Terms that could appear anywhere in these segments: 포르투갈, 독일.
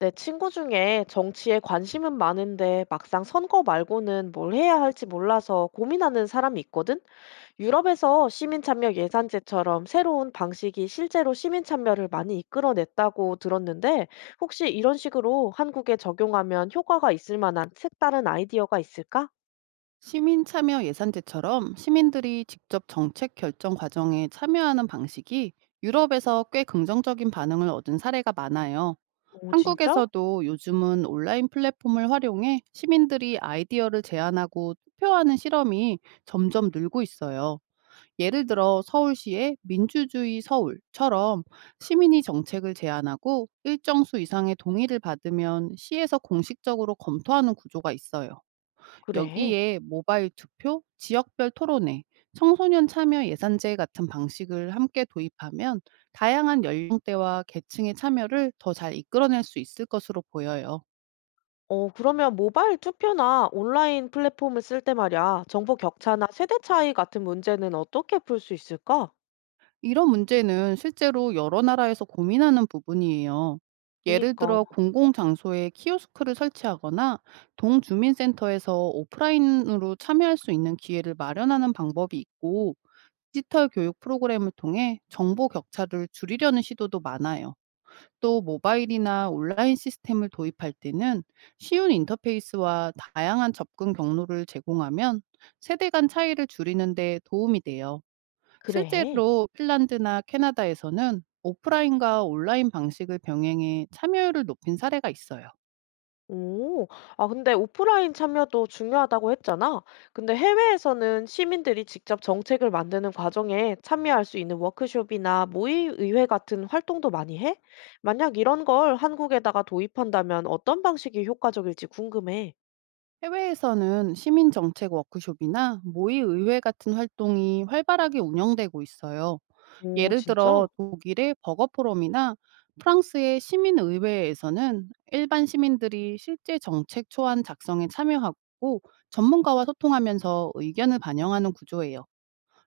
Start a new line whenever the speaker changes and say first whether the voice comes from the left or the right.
left: 내 친구 중에 정치에 관심은 많은데 막상 선거 말고는 뭘 해야 할지 몰라서 고민하는 사람이 있거든? 유럽에서 시민참여 예산제처럼 새로운 방식이 실제로 시민참여를 많이 이끌어냈다고 들었는데 혹시 이런 식으로 한국에 적용하면 효과가 있을 만한 색다른 아이디어가 있을까?
right: 시민 참여 예산제처럼 시민들이 직접 정책 결정 과정에 참여하는 방식이 유럽에서 꽤 긍정적인 반응을 얻은 사례가 많아요.
left: 오, 진짜?
right: 한국에서도 요즘은 온라인 플랫폼을 활용해 시민들이 아이디어를 제안하고 투표하는 실험이 점점 늘고 있어요. 예를 들어 서울시의 민주주의 서울처럼 시민이 정책을 제안하고 일정 수 이상의 동의를 받으면 시에서 공식적으로 검토하는 구조가 있어요.
left: 그래.
right: 여기에 모바일 투표, 지역별 토론회, 청소년 참여 예산제 같은 방식을 함께 도입하면 다양한 연령대와 계층의 참여를 더 잘 이끌어낼 수 있을 것으로 보여요.
left: 그러면 모바일 투표나 온라인 플랫폼을 쓸 때 말이야, 정보 격차나 세대 차이 같은 문제는 어떻게 풀 수 있을까?
right: 이런 문제는 실제로 여러 나라에서 고민하는 부분이에요. 예를 들어
left: 그니까.
right: 공공장소에 키오스크를 설치하거나 동주민센터에서 오프라인으로 참여할 수 있는 기회를 마련하는 방법이 있고, 디지털 교육 프로그램을 통해 정보 격차를 줄이려는 시도도 많아요. 또 모바일이나 온라인 시스템을 도입할 때는 쉬운 인터페이스와 다양한 접근 경로를 제공하면 세대 간 차이를 줄이는 데 도움이 돼요.
left: 그래?
right: 실제로 핀란드나 캐나다에서는 오프라인과 온라인 방식을 병행해 참여율을 높인 사례가 있어요.
left: 오, 아, 근데 오프라인 참여도 중요하다고 했잖아. 근데 해외에서는 시민들이 직접 정책을 만드는 과정에 참여할 수 있는 워크숍이나 모의 의회 같은 활동도 많이 해? 만약 이런 걸 한국에다가 도입한다면 어떤 방식이 효과적일지 궁금해.
right: 해외에서는 시민 정책 워크숍이나 모의 의회 같은 활동이 활발하게 운영되고 있어요.
left: 오,
right: 예를 들어
left: 진짜?
right: 독일의 버거 포럼이나 프랑스의 시민 의회에서는 일반 시민들이 실제 정책 초안 작성에 참여하고 전문가와 소통하면서 의견을 반영하는 구조예요.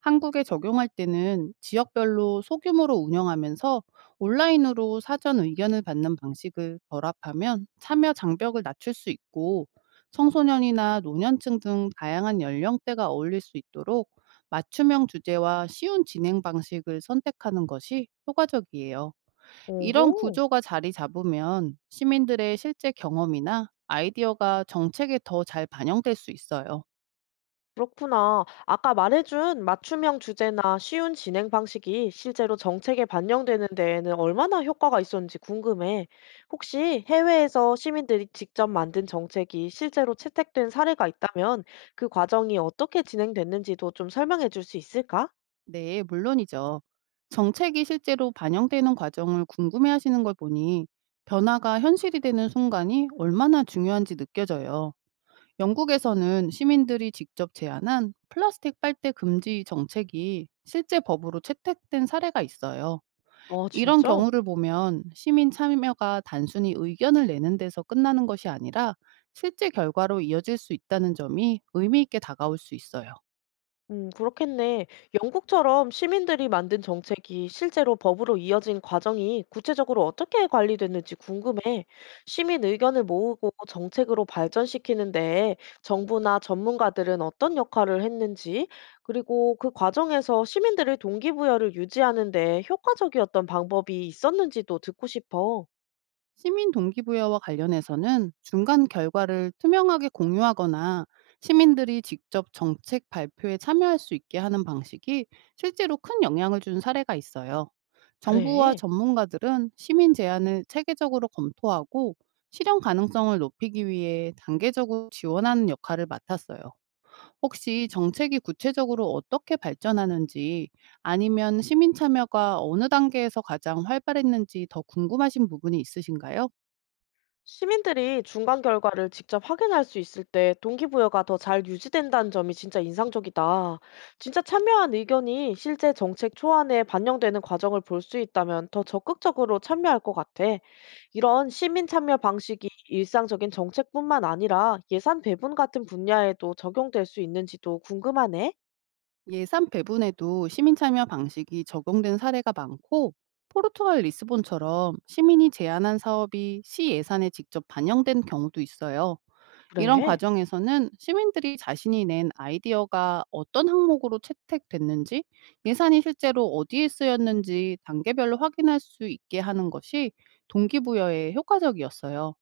right: 한국에 적용할 때는 지역별로 소규모로 운영하면서 온라인으로 사전 의견을 받는 방식을 결합하면 참여 장벽을 낮출 수 있고, 청소년이나 노년층 등 다양한 연령대가 어울릴 수 있도록 맞춤형 주제와 쉬운 진행 방식을 선택하는 것이 효과적이에요. 이런
left: 오호.
right: 구조가 자리 잡으면 시민들의 실제 경험이나 아이디어가 정책에 더 잘 반영될 수 있어요.
left: 그렇구나. 아까 말해준 맞춤형 주제나 쉬운 진행 방식이 실제로 정책에 반영되는 데에는 얼마나 효과가 있었는지 궁금해. 혹시 해외에서 시민들이 직접 만든 정책이 실제로 채택된 사례가 있다면 그 과정이 어떻게 진행됐는지도 좀 설명해 줄 수 있을까?
right: 네, 물론이죠. 정책이 실제로 반영되는 과정을 궁금해하시는 걸 보니 변화가 현실이 되는 순간이 얼마나 중요한지 느껴져요. 영국에서는 시민들이 직접 제안한 플라스틱 빨대 금지 정책이 실제 법으로 채택된 사례가 있어요.
left: 어,
right: 이런
left: 진짜?
right: 경우를 보면 시민 참여가 단순히 의견을 내는 데서 끝나는 것이 아니라 실제 결과로 이어질 수 있다는 점이 의미 있게 다가올 수 있어요.
left: 그렇겠네. 영국처럼 시민들이 만든 정책이 실제로 법으로 이어진 과정이 구체적으로 어떻게 관리됐는지 궁금해. 시민 의견을 모으고 정책으로 발전시키는데 정부나 전문가들은 어떤 역할을 했는지, 그리고 그 과정에서 시민들의 동기부여를 유지하는 데 효과적이었던 방법이 있었는지도 듣고 싶어.
right: 시민 동기부여와 관련해서는 중간 결과를 투명하게 공유하거나 시민들이 직접 정책 발표에 참여할 수 있게 하는 방식이 실제로 큰 영향을 준 사례가 있어요. 정부와
left: 그래.
right: 전문가들은 시민 제안을 체계적으로 검토하고 실현 가능성을 높이기 위해 단계적으로 지원하는 역할을 맡았어요. 혹시 정책이 구체적으로 어떻게 발전하는지, 아니면 시민 참여가 어느 단계에서 가장 활발했는지 더 궁금하신 부분이 있으신가요?
left: 시민들이 중간 결과를 직접 확인할 수 있을 때 동기부여가 더 잘 유지된다는 점이 진짜 인상적이다. 진짜 참여한 의견이 실제 정책 초안에 반영되는 과정을 볼 수 있다면 더 적극적으로 참여할 것 같아. 이런 시민 참여 방식이 일상적인 정책뿐만 아니라 예산 배분 같은 분야에도 적용될 수 있는지도 궁금하네.
right: 예산 배분에도 시민 참여 방식이 적용된 사례가 많고, 포르투갈 리스본처럼 시민이 제안한 사업이 시 예산에 직접 반영된 경우도 있어요. 이런
left: 그래.
right: 과정에서는 시민들이 자신이 낸 아이디어가 어떤 항목으로 채택됐는지, 예산이 실제로 어디에 쓰였는지 단계별로 확인할 수 있게 하는 것이 동기부여에 효과적이었어요.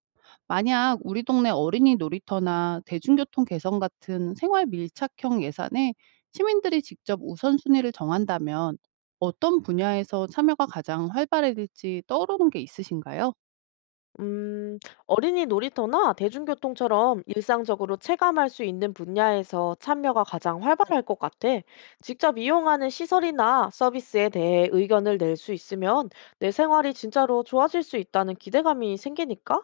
right: 만약 우리 동네 어린이 놀이터나 대중교통 개선 같은 생활 밀착형 예산에 시민들이 직접 우선순위를 정한다면 어떤 분야에서 참여가 가장 활발해질지 떠오르는 게 있으신가요?
left: 음, 어린이 놀이터나 대중교통처럼 일상적으로 체감할 수 있는 분야에서 참여가 가장 활발할 것 같아. 직접 이용하는 시설이나 서비스에 대해 의견을 낼 수 있으면 내 생활이 진짜로 좋아질 수 있다는 기대감이 생기니까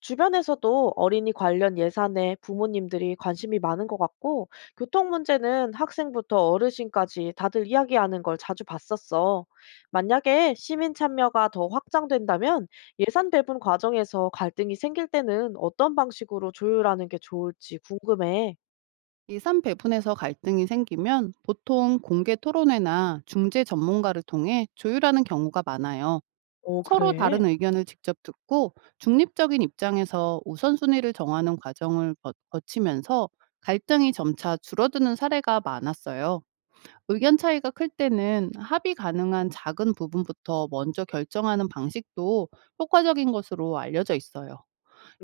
left: 주변에서도 어린이 관련 예산에 부모님들이 관심이 많은 것 같고 교통 문제는 학생부터 어르신까지 다들 이야기하는 걸 자주 봤었어. 만약에 시민 참여가 더 확장된다면 예산 배분 과정에서 갈등이 생길 때는 어떤 방식으로 조율하는 게 좋을지 궁금해.
right: 예산 배분에서 갈등이 생기면 보통 공개 토론회나 중재 전문가를 통해 조율하는 경우가 많아요.
left: 어,
right: 서로 다른
left: 그래?
right: 의견을 직접 듣고 중립적인 입장에서 우선순위를 정하는 과정을 거치면서 갈등이 점차 줄어드는 사례가 많았어요. 의견 차이가 클 때는 합의 가능한 작은 부분부터 먼저 결정하는 방식도 효과적인 것으로 알려져 있어요.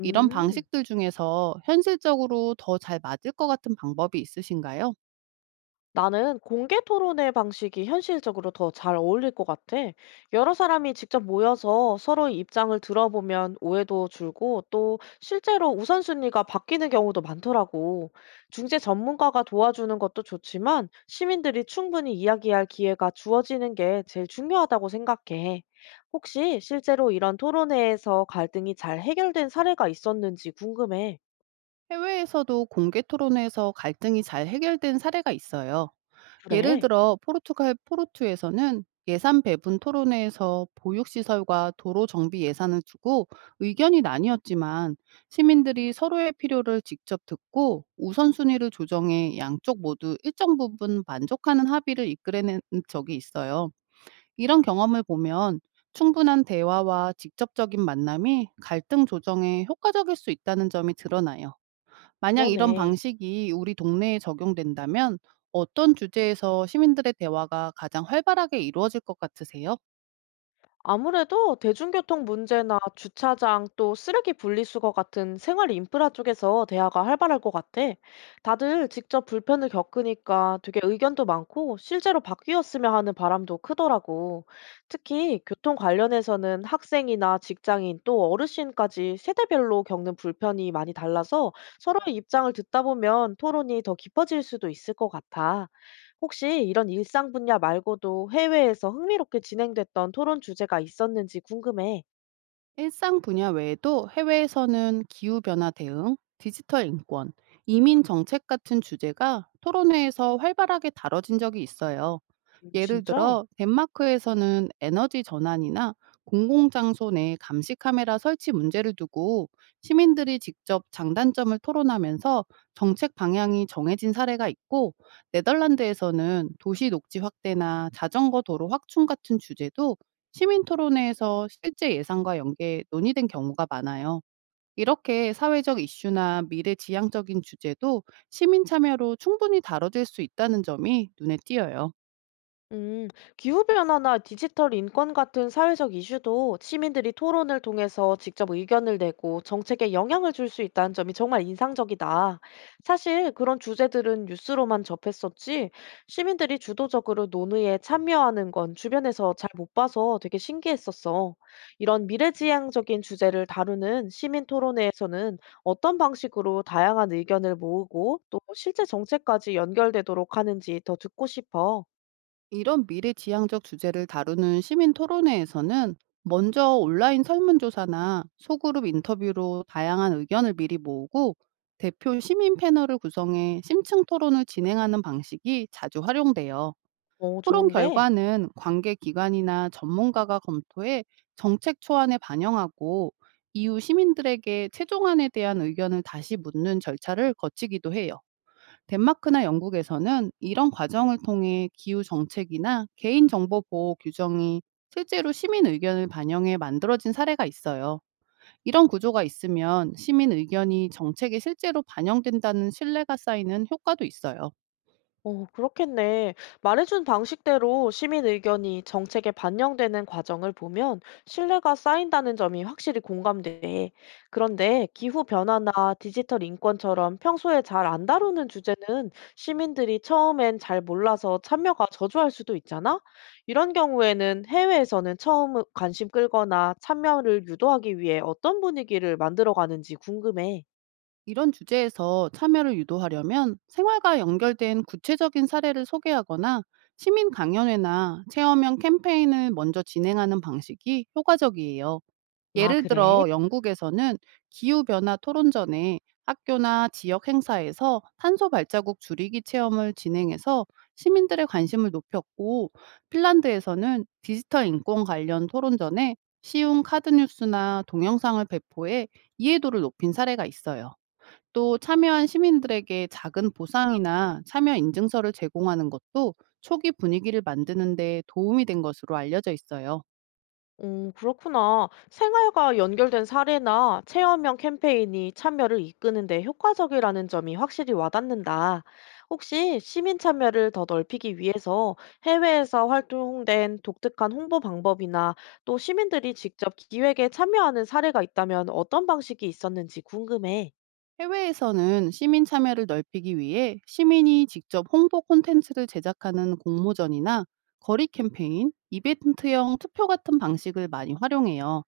right: 이런 방식들 중에서 현실적으로 더 잘 맞을 것 같은 방법이 있으신가요?
left: 나는 공개 토론의 방식이 현실적으로 더 잘 어울릴 것 같아. 여러 사람이 직접 모여서 서로의 입장을 들어보면 오해도 줄고 또 실제로 우선순위가 바뀌는 경우도 많더라고. 중재 전문가가 도와주는 것도 좋지만 시민들이 충분히 이야기할 기회가 주어지는 게 제일 중요하다고 생각해. 혹시 실제로 이런 토론회에서 갈등이 잘 해결된 사례가 있었는지 궁금해.
right: 해외에서도 공개 토론에서 갈등이 잘 해결된 사례가 있어요. 예를
left: 그래,
right: 들어 포르투갈 포르투에서는 예산 배분 토론회에서 보육시설과 도로 정비 예산을 주고 의견이 나뉘었지만, 시민들이 서로의 필요를 직접 듣고 우선순위를 조정해 양쪽 모두 일정 부분 만족하는 합의를 이끌어낸 적이 있어요. 이런 경험을 보면 충분한 대화와 직접적인 만남이 갈등 조정에 효과적일 수 있다는 점이 드러나요. 만약 이런
left: 그러네.
right: 방식이 우리 동네에 적용된다면 어떤 주제에서 시민들의 대화가 가장 활발하게 이루어질 것 같으세요?
left: 아무래도 대중교통 문제나 주차장 또 쓰레기 분리수거 같은 생활 인프라 쪽에서 대화가 활발할 것 같아. 다들 직접 불편을 겪으니까 되게 의견도 많고 실제로 바뀌었으면 하는 바람도 크더라고. 특히 교통 관련해서는 학생이나 직장인 또 어르신까지 세대별로 겪는 불편이 많이 달라서 서로의 입장을 듣다 보면 토론이 더 깊어질 수도 있을 것 같아. 혹시 이런 일상 분야 말고도 해외에서 흥미롭게 진행됐던 토론 주제가 있었는지 궁금해.
right: 일상 분야 외에도 해외에서는 기후변화 대응, 디지털 인권, 이민 정책 같은 주제가 토론회에서 활발하게 다뤄진 적이 있어요. 예를
left: 진짜?
right: 들어 덴마크에서는 에너지 전환이나 공공장소 내 감시 카메라 설치 문제를 두고 시민들이 직접 장단점을 토론하면서 정책 방향이 정해진 사례가 있고, 네덜란드에서는 도시 녹지 확대나 자전거 도로 확충 같은 주제도 시민 토론회에서 실제 예산과 연계 논의된 경우가 많아요. 이렇게 사회적 이슈나 미래 지향적인 주제도 시민 참여로 충분히 다뤄질 수 있다는 점이 눈에 띄어요.
left: 음, 기후변화나 디지털 인권 같은 사회적 이슈도 시민들이 토론을 통해서 직접 의견을 내고 정책에 영향을 줄 수 있다는 점이 정말 인상적이다. 사실 그런 주제들은 뉴스로만 접했었지, 시민들이 주도적으로 논의에 참여하는 건 주변에서 잘 못 봐서 되게 신기했었어. 이런 미래지향적인 주제를 다루는 시민 토론회에서는 어떤 방식으로 다양한 의견을 모으고 또 실제 정책까지 연결되도록 하는지 더 듣고 싶어.
right: 이런 미래지향적 주제를 다루는 시민 토론회에서는 먼저 온라인 설문조사나 소그룹 인터뷰로 다양한 의견을 미리 모으고, 대표 시민 패널을 구성해 심층 토론을 진행하는 방식이 자주 활용돼요.
left: 어,
right: 토론
left: 좋은데?
right: 결과는 관계 기관이나 전문가가 검토해 정책 초안에 반영하고, 이후 시민들에게 최종안에 대한 의견을 다시 묻는 절차를 거치기도 해요. 덴마크나 영국에서는 이런 과정을 통해 기후 정책이나 개인정보 보호 규정이 실제로 시민 의견을 반영해 만들어진 사례가 있어요. 이런 구조가 있으면 시민 의견이 정책에 실제로 반영된다는 신뢰가 쌓이는 효과도 있어요.
left: 어, 그렇겠네. 말해준 방식대로 시민 의견이 정책에 반영되는 과정을 보면 신뢰가 쌓인다는 점이 확실히 공감돼. 그런데 기후 변화나 디지털 인권처럼 평소에 잘 안 다루는 주제는 시민들이 처음엔 잘 몰라서 참여가 저조할 수도 있잖아? 이런 경우에는 해외에서는 처음 관심 끌거나 참여를 유도하기 위해 어떤 분위기를 만들어 가는지 궁금해.
right: 이런 주제에서 참여를 유도하려면 생활과 연결된 구체적인 사례를 소개하거나 시민 강연회나 체험형 캠페인을 먼저 진행하는 방식이 효과적이에요.
left: 아,
right: 예를
left: 그래?
right: 들어 영국에서는 기후변화 토론전에 학교나 지역 행사에서 탄소 발자국 줄이기 체험을 진행해서 시민들의 관심을 높였고, 핀란드에서는 디지털 인권 관련 토론전에 쉬운 카드 뉴스나 동영상을 배포해 이해도를 높인 사례가 있어요. 또 참여한 시민들에게 작은 보상이나 참여 인증서를 제공하는 것도 초기 분위기를 만드는 데 도움이 된 것으로 알려져 있어요.
left: 그렇구나. 생활과 연결된 사례나 체험형 캠페인이 참여를 이끄는 데 효과적이라는 점이 확실히 와닿는다. 혹시 시민 참여를 더 넓히기 위해서 해외에서 활동된 독특한 홍보 방법이나 또 시민들이 직접 기획에 참여하는 사례가 있다면 어떤 방식이 있었는지 궁금해.
right: 해외에서는 시민 참여를 넓히기 위해 시민이 직접 홍보 콘텐츠를 제작하는 공모전이나 거리 캠페인, 이벤트형 투표 같은 방식을 많이 활용해요.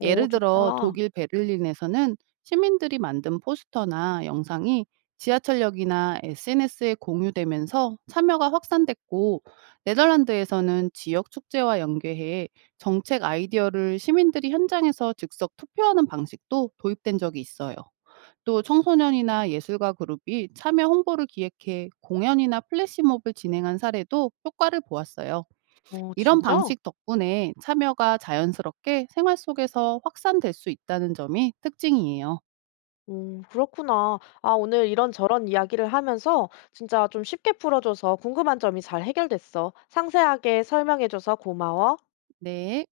left: 오,
right: 예를 들어
left: 좋다.
right: 독일 베를린에서는 시민들이 만든 포스터나 영상이 지하철역이나 SNS에 공유되면서 참여가 확산됐고, 네덜란드에서는 지역 축제와 연계해 정책 아이디어를 시민들이 현장에서 즉석 투표하는 방식도 도입된 적이 있어요. 또 청소년이나 예술가 그룹이 참여 홍보를 기획해 공연이나 플래시몹을 진행한 사례도 효과를 보았어요.
left: 어,
right: 이런
left: 진짜?
right: 방식 덕분에 참여가 자연스럽게 생활 속에서 확산될 수 있다는 점이 특징이에요.
left: 그렇구나. 아, 오늘 이런저런 이야기를 하면서 진짜 좀 쉽게 풀어줘서 궁금한 점이 잘 해결됐어. 상세하게 설명해줘서 고마워.
right: 네.